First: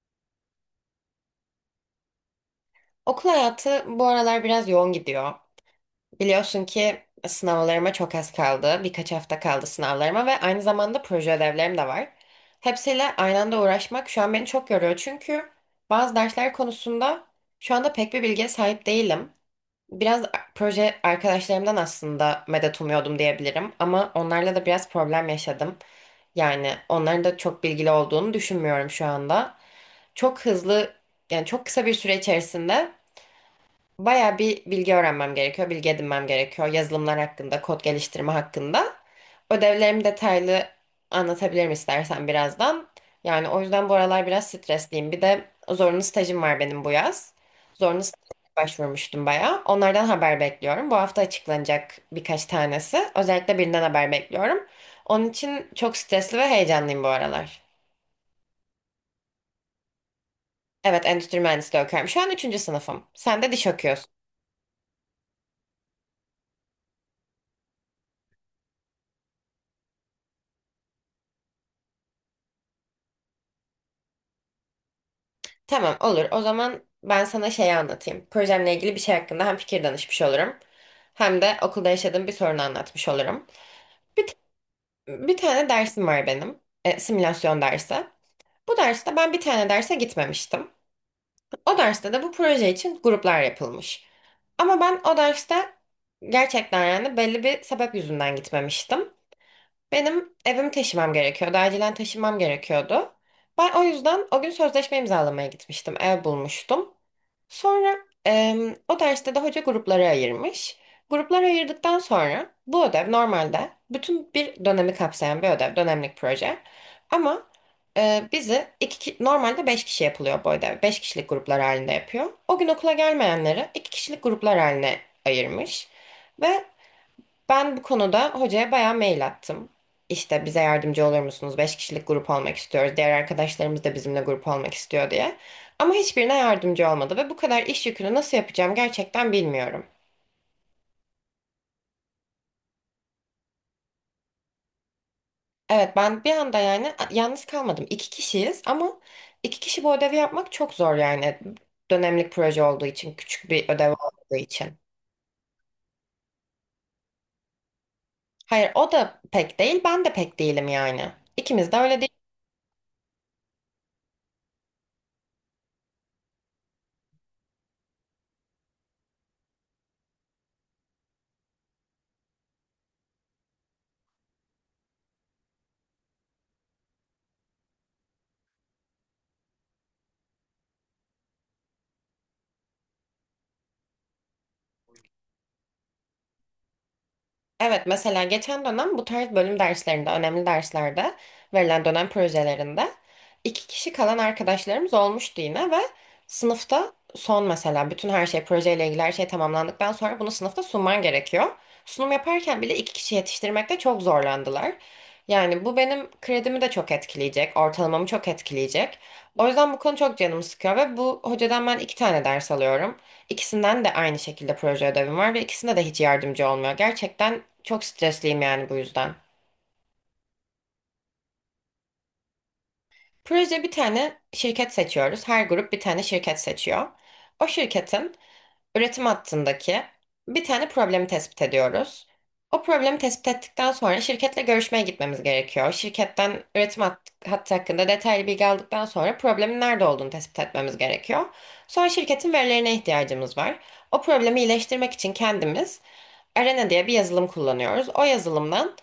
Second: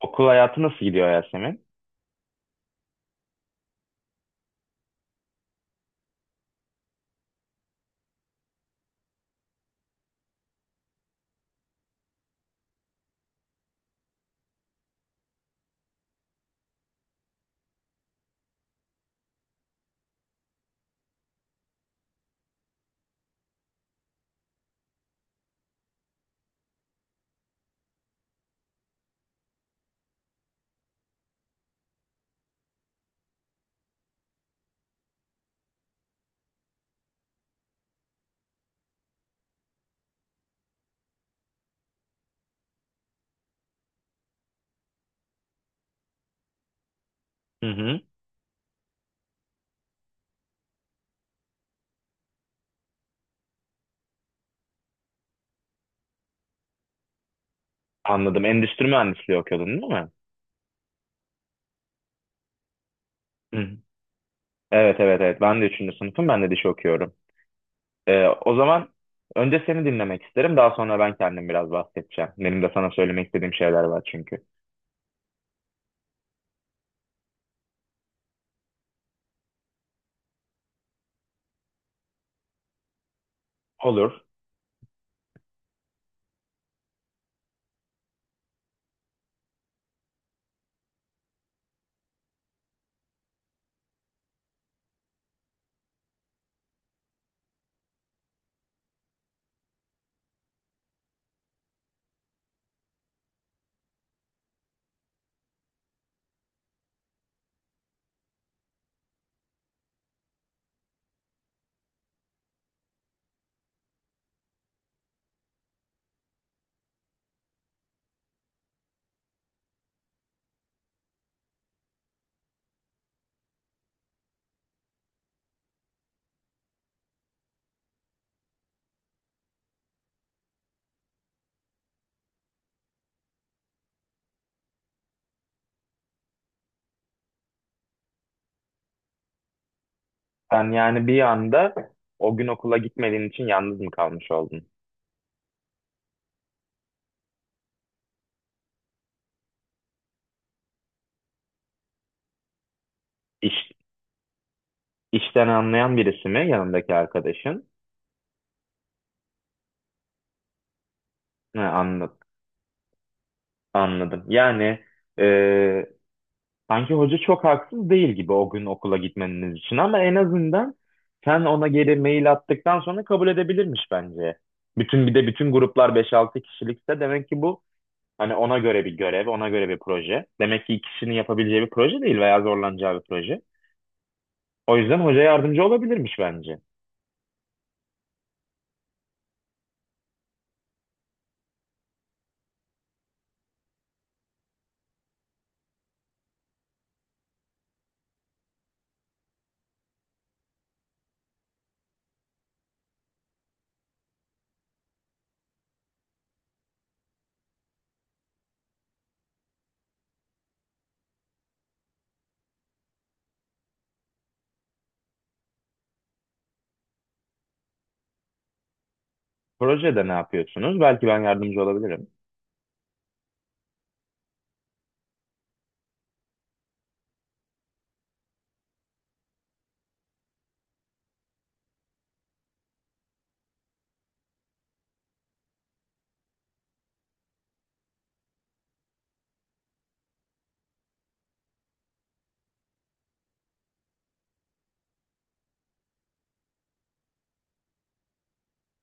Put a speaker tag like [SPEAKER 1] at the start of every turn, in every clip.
[SPEAKER 1] Okul hayatı nasıl gidiyor Yasemin?
[SPEAKER 2] Okul hayatı bu aralar biraz yoğun gidiyor. Biliyorsun ki sınavlarıma çok az kaldı. Birkaç hafta kaldı sınavlarıma ve aynı zamanda proje ödevlerim de var. Hepsiyle aynı anda uğraşmak şu an beni çok yoruyor. Çünkü bazı dersler konusunda şu anda pek bir bilgiye sahip değilim. Biraz proje arkadaşlarımdan aslında medet umuyordum diyebilirim. Ama onlarla da biraz problem yaşadım. Yani onların da çok bilgili olduğunu düşünmüyorum şu anda. Çok hızlı, yani çok kısa bir süre içerisinde bayağı bir bilgi öğrenmem gerekiyor, bilgi edinmem gerekiyor. Yazılımlar hakkında, kod geliştirme hakkında. Ödevlerimi detaylı anlatabilirim istersen birazdan. Yani o yüzden bu aralar biraz stresliyim. Bir de zorunlu stajım var benim bu yaz.
[SPEAKER 1] Hı hı.
[SPEAKER 2] Zorunlu staja başvurmuştum bayağı. Onlardan haber bekliyorum. Bu hafta açıklanacak birkaç tanesi. Özellikle birinden haber bekliyorum. Onun için çok stresli ve heyecanlıyım bu aralar.
[SPEAKER 1] Anladım. Endüstri mühendisliği okuyordun değil mi?
[SPEAKER 2] Evet, endüstri mühendisliği okuyorum. Şu an üçüncü sınıfım. Sen de
[SPEAKER 1] Hı
[SPEAKER 2] diş
[SPEAKER 1] hı.
[SPEAKER 2] okuyorsun.
[SPEAKER 1] Evet, evet, evet. Ben de 3. sınıfım. Ben de dişi okuyorum. O zaman önce seni dinlemek isterim. Daha sonra ben kendim biraz bahsedeceğim. Benim de sana söylemek istediğim şeyler var çünkü.
[SPEAKER 2] Tamam, olur. O zaman ben sana şeyi anlatayım. Projemle ilgili bir şey hakkında hem fikir danışmış olurum. Hem de okulda yaşadığım bir sorunu anlatmış olurum.
[SPEAKER 1] Olur.
[SPEAKER 2] Bir, t- Bir tane dersim var benim. Simülasyon dersi. Bu derste ben bir tane derse gitmemiştim. O derste de bu proje için gruplar yapılmış. Ama ben o derste gerçekten yani belli bir sebep yüzünden gitmemiştim. Benim evimi taşımam gerekiyordu. Acilen taşımam gerekiyordu. Ben o yüzden o gün sözleşme imzalamaya gitmiştim. Ev bulmuştum. Sonra o derste de hoca gruplara ayırmış. Gruplara ayırdıktan sonra bu ödev normalde bütün bir dönemi kapsayan bir ödev, dönemlik proje. Ama bizi, normalde beş kişi yapılıyor bu ödev. Beş kişilik gruplar halinde yapıyor. O gün okula gelmeyenleri iki kişilik gruplar haline ayırmış. Ve ben bu konuda hocaya bayağı mail attım. İşte bize yardımcı olur musunuz? Beş kişilik grup olmak istiyoruz. Diğer arkadaşlarımız da bizimle grup olmak istiyor diye. Ama hiçbirine yardımcı olmadı ve bu kadar iş yükünü nasıl yapacağım gerçekten bilmiyorum.
[SPEAKER 1] Sen yani bir anda o gün okula gitmediğin için yalnız mı kalmış oldun?
[SPEAKER 2] Evet, ben bir anda yani yalnız kalmadım. İki kişiyiz ama iki kişi bu ödevi yapmak çok zor yani. Dönemlik proje olduğu için, küçük bir
[SPEAKER 1] İş,
[SPEAKER 2] ödev olduğu için.
[SPEAKER 1] işten anlayan birisi mi yanındaki arkadaşın?
[SPEAKER 2] Hayır, o da pek değil, ben de pek değilim yani.
[SPEAKER 1] Ha,
[SPEAKER 2] İkimiz de öyle.
[SPEAKER 1] anladım. Anladım. E, Sanki hoca çok haksız değil gibi o gün okula gitmeniz için, ama en azından sen ona geri mail attıktan sonra kabul edebilirmiş bence. Bütün bir de Bütün gruplar beş altı kişilikse, demek ki bu hani ona göre bir görev, ona göre bir proje. Demek ki iki kişinin yapabileceği bir proje değil veya zorlanacağı bir proje. O yüzden hoca yardımcı olabilirmiş bence.
[SPEAKER 2] Evet, mesela geçen dönem bu tarz bölüm derslerinde, önemli derslerde verilen dönem projelerinde iki kişi kalan arkadaşlarımız olmuştu yine ve sınıfta son mesela bütün her şey projeyle ilgili her şey tamamlandıktan sonra bunu sınıfta sunman gerekiyor. Sunum yaparken bile iki kişi yetiştirmekte çok zorlandılar. Yani bu benim kredimi de çok etkileyecek, ortalamamı çok etkileyecek. O yüzden bu konu çok canımı sıkıyor ve bu hocadan ben iki tane ders alıyorum. İkisinden de aynı şekilde proje ödevim var ve ikisinde de hiç yardımcı olmuyor. Gerçekten çok stresliyim yani bu yüzden.
[SPEAKER 1] Projede ne yapıyorsunuz? Belki ben yardımcı olabilirim.
[SPEAKER 2] Proje, bir tane şirket seçiyoruz. Her grup bir tane şirket seçiyor. O şirketin üretim hattındaki bir tane problemi tespit ediyoruz. O problemi tespit ettikten sonra şirketle görüşmeye gitmemiz gerekiyor. Şirketten üretim hattı hakkında detaylı bilgi aldıktan sonra problemin nerede olduğunu tespit etmemiz gerekiyor. Sonra şirketin verilerine ihtiyacımız var. O problemi iyileştirmek için kendimiz Arena diye bir yazılım kullanıyoruz. O yazılımdan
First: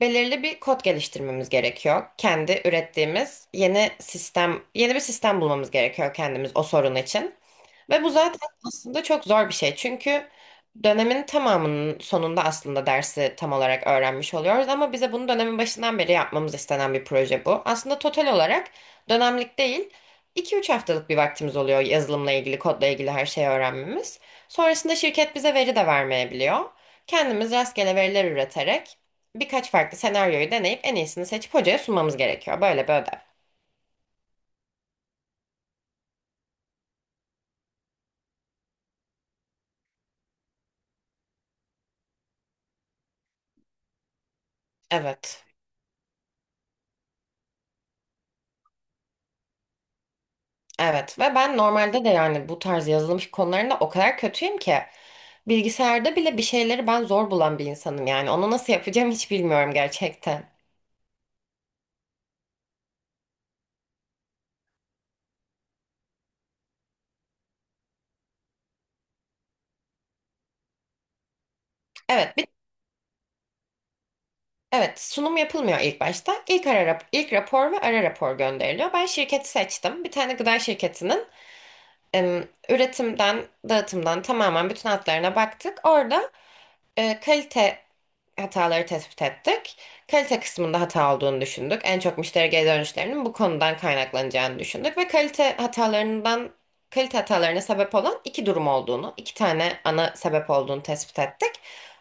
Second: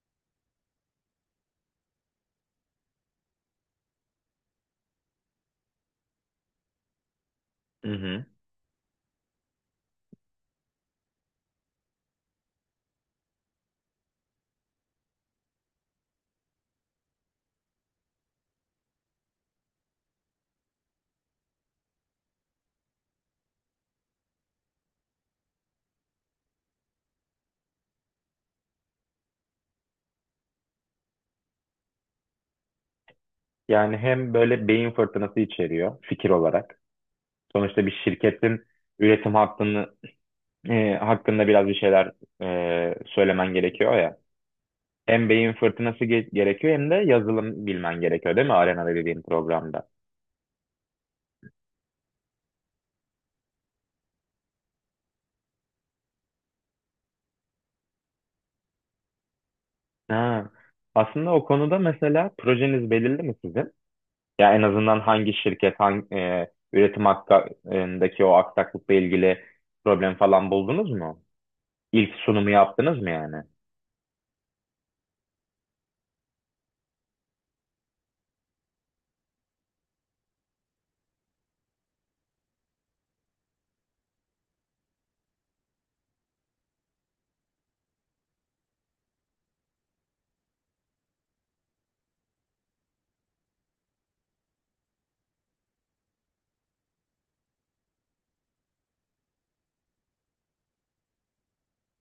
[SPEAKER 2] belirli bir kod geliştirmemiz gerekiyor. Kendi ürettiğimiz yeni sistem, yeni bir sistem bulmamız gerekiyor kendimiz o sorun için.
[SPEAKER 1] Hı
[SPEAKER 2] Ve bu
[SPEAKER 1] hı.
[SPEAKER 2] zaten aslında çok zor bir şey. Çünkü dönemin tamamının sonunda aslında dersi tam olarak öğrenmiş oluyoruz. Ama bize bunu dönemin başından beri yapmamız istenen bir proje bu. Aslında total olarak dönemlik değil, iki üç haftalık bir vaktimiz oluyor yazılımla ilgili, kodla ilgili her şeyi öğrenmemiz. Sonrasında şirket bize veri de vermeyebiliyor. Kendimiz rastgele veriler üreterek birkaç farklı senaryoyu deneyip en iyisini seçip hocaya sunmamız gerekiyor. Böyle bir ödev.
[SPEAKER 1] Yani hem böyle beyin fırtınası içeriyor fikir olarak. Sonuçta bir şirketin üretim hattını hakkında biraz bir şeyler söylemen gerekiyor ya. Hem
[SPEAKER 2] Evet.
[SPEAKER 1] beyin fırtınası gerekiyor, hem de yazılım bilmen gerekiyor değil mi? Arena'da, dediğim programda.
[SPEAKER 2] Evet ve ben normalde de yani bu tarz yazılım konularında o kadar kötüyüm ki bilgisayarda bile bir şeyleri ben zor bulan bir insanım yani onu nasıl yapacağım hiç bilmiyorum gerçekten.
[SPEAKER 1] Ha. Aslında o konuda, mesela projeniz belirli mi sizin? Ya en azından hangi şirket, hangi üretim hakkındaki o aksaklıkla ilgili problem falan buldunuz mu? İlk
[SPEAKER 2] Evet, bir,
[SPEAKER 1] sunumu yaptınız mı yani?
[SPEAKER 2] evet, sunum yapılmıyor ilk başta. İlk ara ilk rapor ve ara rapor gönderiliyor. Ben şirketi seçtim. Bir tane gıda şirketinin em, üretimden, dağıtımdan tamamen bütün hatlarına baktık. Orada kalite hataları tespit ettik. Kalite kısmında hata olduğunu düşündük. En çok müşteri geri dönüşlerinin bu konudan kaynaklanacağını düşündük ve kalite hatalarından kalite hatalarına sebep olan iki durum olduğunu, iki tane ana sebep olduğunu tespit ettik.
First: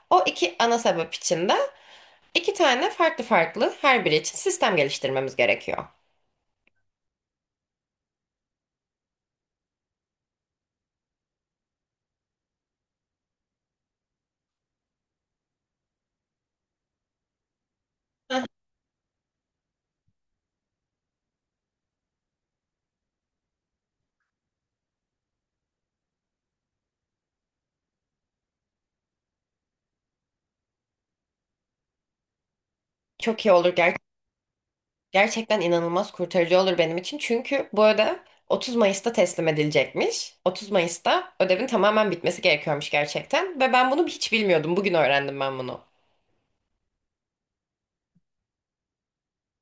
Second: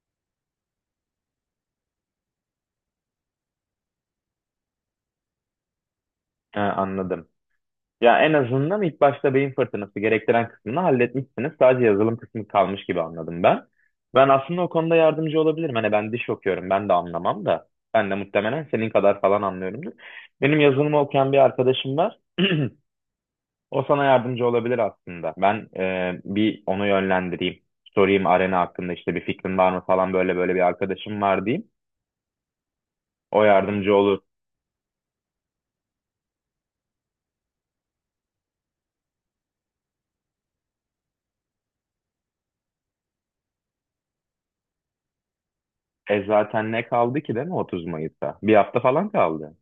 [SPEAKER 2] O iki ana sebep için de iki tane farklı farklı her biri için sistem geliştirmemiz gerekiyor.
[SPEAKER 1] Ha, anladım. Ya en azından ilk başta beyin fırtınası gerektiren kısmını halletmişsiniz. Sadece yazılım kısmı kalmış gibi anladım ben. Ben aslında o konuda yardımcı olabilirim. Hani ben diş okuyorum, ben de anlamam da. Ben de
[SPEAKER 2] Heh.
[SPEAKER 1] muhtemelen senin kadar falan anlıyorumdur. Benim yazılımı okuyan bir arkadaşım var. O sana yardımcı olabilir aslında. Ben bir onu yönlendireyim. Sorayım arena hakkında, işte bir fikrin var mı falan, böyle böyle bir arkadaşım var diyeyim. O
[SPEAKER 2] Çok iyi olur.
[SPEAKER 1] yardımcı olur.
[SPEAKER 2] Gerçekten inanılmaz kurtarıcı olur benim için. Çünkü bu ödev 30 Mayıs'ta teslim edilecekmiş. 30 Mayıs'ta ödevin tamamen bitmesi gerekiyormuş gerçekten. Ve ben bunu hiç bilmiyordum. Bugün öğrendim ben bunu.
[SPEAKER 1] E zaten ne kaldı ki değil mi 30 Mayıs'a? Bir hafta falan kaldı.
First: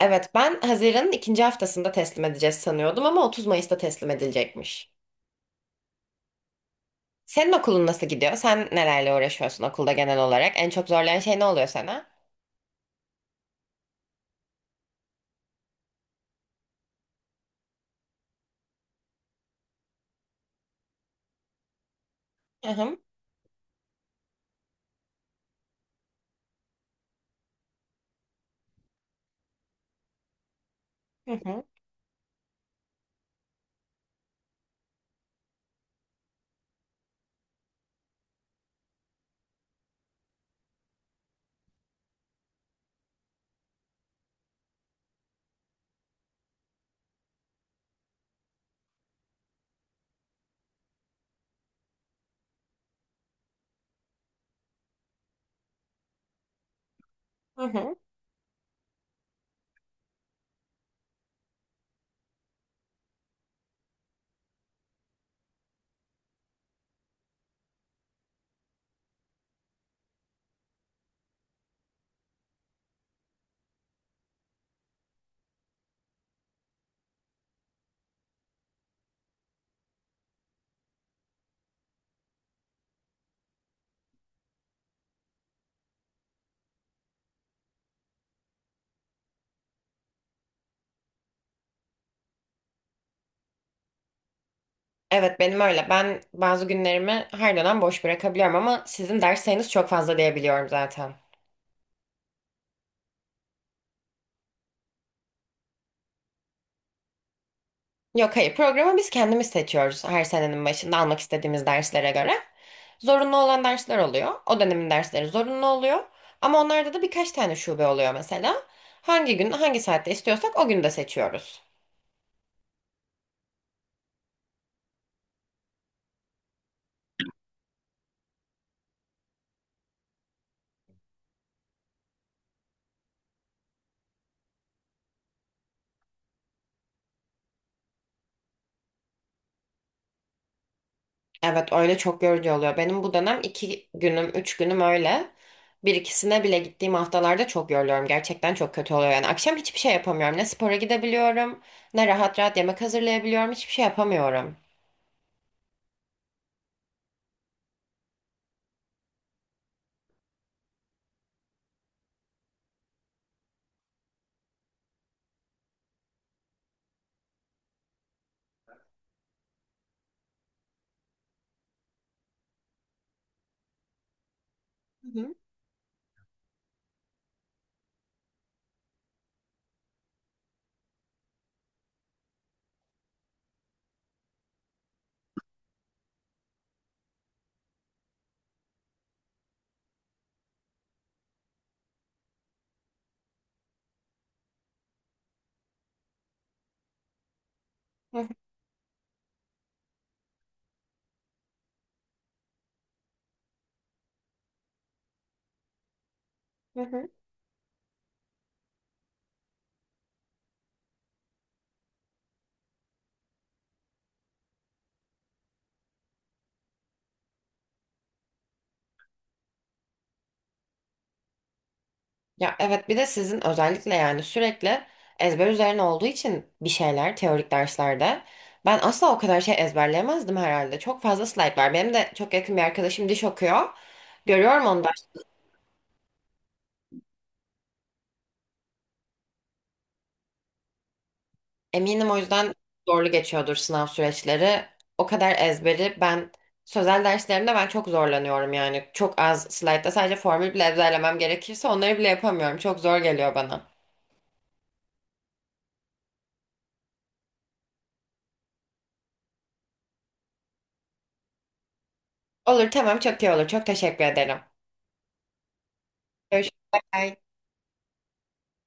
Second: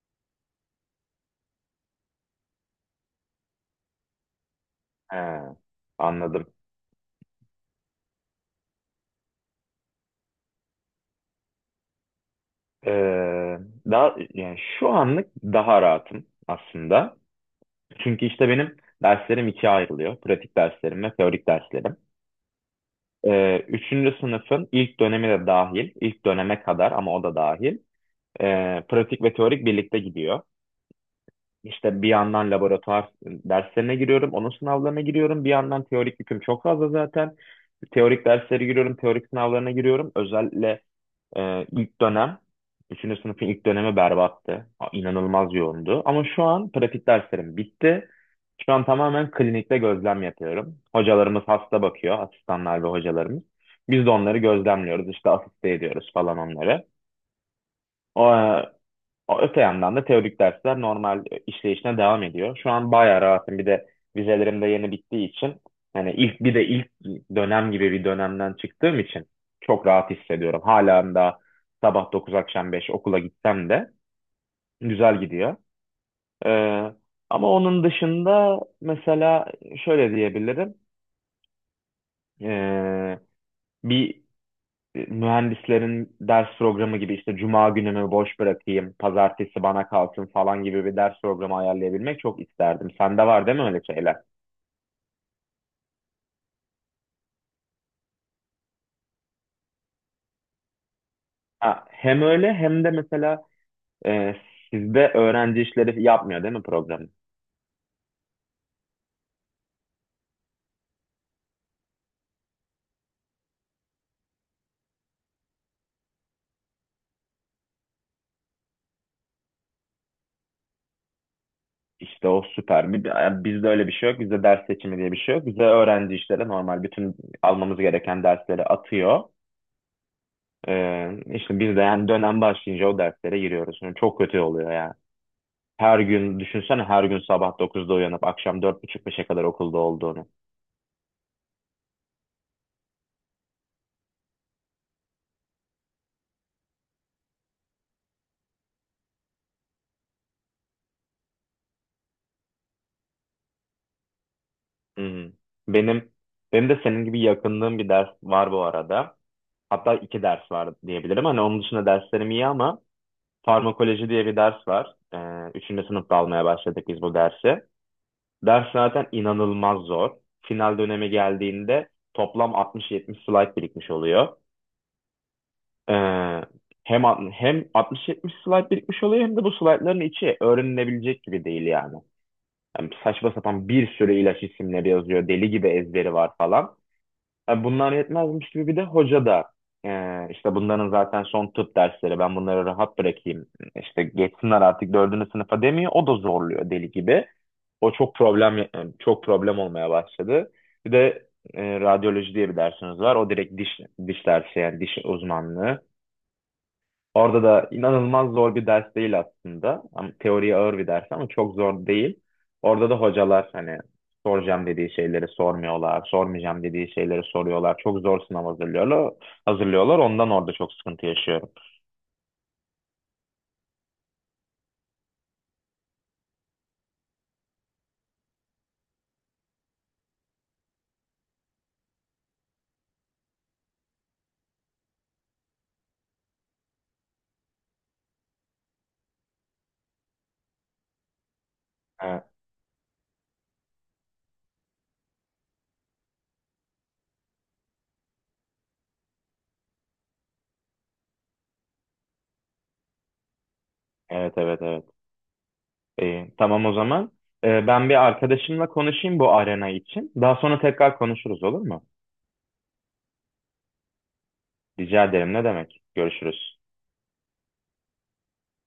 [SPEAKER 2] Evet, ben Haziran'ın ikinci haftasında teslim edeceğiz sanıyordum ama 30 Mayıs'ta teslim edilecekmiş.
[SPEAKER 1] He, anladım.
[SPEAKER 2] Senin okulun nasıl gidiyor? Sen nelerle uğraşıyorsun okulda genel olarak? En çok zorlayan şey ne oluyor sana?
[SPEAKER 1] Ee, Daha yani şu anlık daha rahatım aslında. Çünkü işte benim derslerim ikiye ayrılıyor. Pratik derslerim ve teorik derslerim.
[SPEAKER 2] Hı hı.
[SPEAKER 1] Üçüncü sınıfın ilk dönemi de dahil, ilk döneme kadar ama o da dahil, pratik ve teorik birlikte gidiyor.
[SPEAKER 2] Hı hı.
[SPEAKER 1] İşte bir yandan laboratuvar derslerine giriyorum, onun sınavlarına giriyorum. Bir yandan teorik yüküm çok fazla zaten. Teorik derslere giriyorum, teorik sınavlarına giriyorum. Özel Ee, ilk dönem, üçüncü sınıfın ilk dönemi berbattı. İnanılmaz yoğundu. Ama şu an pratik derslerim bitti. Şu an tamamen klinikte gözlem yapıyorum. Hocalarımız hasta bakıyor, asistanlar ve hocalarımız. Biz de onları gözlemliyoruz, işte asiste ediyoruz falan onları.
[SPEAKER 2] Hı hı.
[SPEAKER 1] O, Öte yandan da teorik dersler normal işleyişine devam ediyor. Şu an bayağı rahatım. Bir de vizelerim de yeni bittiği için, ilk dönem gibi bir dönemden çıktığım için çok rahat hissediyorum. Hala da sabah 9 akşam 5 okula gitsem de güzel gidiyor. Ee, Ama onun dışında mesela şöyle diyebilirim. Ee, bir Mühendislerin ders programı gibi, işte cuma günümü boş bırakayım, pazartesi bana kalsın falan gibi bir ders programı ayarlayabilmek çok isterdim. Sende var değil mi öyle şeyler?
[SPEAKER 2] Evet, benim öyle. Ben bazı günlerimi her dönem boş bırakabiliyorum ama sizin ders sayınız çok fazla diyebiliyorum zaten.
[SPEAKER 1] Ha, hem öyle hem de mesela e, sizde öğrenci işleri yapmıyor değil mi programı?
[SPEAKER 2] Yok, hayır, programı biz kendimiz seçiyoruz her senenin başında almak istediğimiz derslere göre. Zorunlu olan dersler oluyor. O dönemin dersleri zorunlu oluyor. Ama onlarda da birkaç tane şube oluyor mesela. Hangi gün hangi saatte istiyorsak o günü de seçiyoruz.
[SPEAKER 1] İşte o süper. Bizde öyle bir şey yok. Bizde ders seçimi diye bir şey yok. Bizde öğrenci işleri normal bütün almamız gereken dersleri atıyor. İşte biz de yani dönem başlayınca o derslere giriyoruz. Yani çok kötü oluyor yani. Her gün düşünsene, her gün sabah dokuzda uyanıp akşam dört buçuk beşe kadar okulda olduğunu.
[SPEAKER 2] Evet, öyle çok yorucu oluyor. Benim bu dönem iki günüm, üç günüm öyle. Bir ikisine bile gittiğim haftalarda çok yoruluyorum. Gerçekten çok kötü oluyor. Yani akşam hiçbir şey yapamıyorum. Ne spora gidebiliyorum, ne rahat rahat yemek hazırlayabiliyorum. Hiçbir şey yapamıyorum.
[SPEAKER 1] Hı hı. Benim benim de senin gibi yakındığım bir ders var bu arada. Hatta iki ders var diyebilirim. Hani onun dışında derslerim iyi, ama farmakoloji diye bir ders var. Üçüncü sınıfta almaya başladık biz bu dersi. Ders zaten inanılmaz zor. Final dönemi geldiğinde toplam altmış 70 slide birikmiş oluyor.
[SPEAKER 2] Hı hı.
[SPEAKER 1] Ee, hem hem 60-70 slide birikmiş oluyor, hem de bu slaytların içi öğrenilebilecek gibi değil yani. Yani saçma sapan bir sürü ilaç isimleri yazıyor. Deli gibi ezberi var falan. Yani bunlar yetmezmiş gibi bir de hoca da işte bunların zaten son tıp dersleri, ben bunları rahat bırakayım, işte geçsinler artık dördüncü sınıfa demiyor. O da zorluyor deli gibi. O çok
[SPEAKER 2] Hı hı.
[SPEAKER 1] problem e, Çok problem olmaya başladı. Bir de radyoloji diye bir dersimiz var. O direkt diş dersi, yani diş uzmanlığı.
[SPEAKER 2] Hı hı.
[SPEAKER 1] Orada da inanılmaz zor bir ders değil aslında. Ama teoriye ağır bir ders, ama çok zor değil. Orada da hocalar hani soracağım dediği şeyleri sormuyorlar, sormayacağım dediği şeyleri soruyorlar. Çok zor sınav hazırlıyorlar. Ondan orada çok sıkıntı yaşıyorum.
[SPEAKER 2] Ya evet, bir de sizin özellikle yani sürekli ezber üzerine olduğu için bir şeyler teorik derslerde. Ben asla o kadar şey ezberleyemezdim herhalde. Çok fazla slide var. Benim de çok yakın bir arkadaşım diş okuyor. Görüyorum onu da. Eminim o
[SPEAKER 1] Ha,
[SPEAKER 2] yüzden zorlu geçiyordur sınav süreçleri. O kadar ezberi ben sözel derslerimde ben çok zorlanıyorum yani. Çok az slide'da sadece formül bile ezberlemem gerekirse onları bile yapamıyorum. Çok zor geliyor bana.
[SPEAKER 1] evet, evet, evet. İyi, tamam o zaman. Ben bir arkadaşımla konuşayım bu arena için. Daha sonra tekrar konuşuruz, olur mu?
[SPEAKER 2] Olur, tamam, çok iyi olur. Çok teşekkür ederim.
[SPEAKER 1] Rica ederim. Ne demek? Görüşürüz.
[SPEAKER 2] Görüşmek üzere.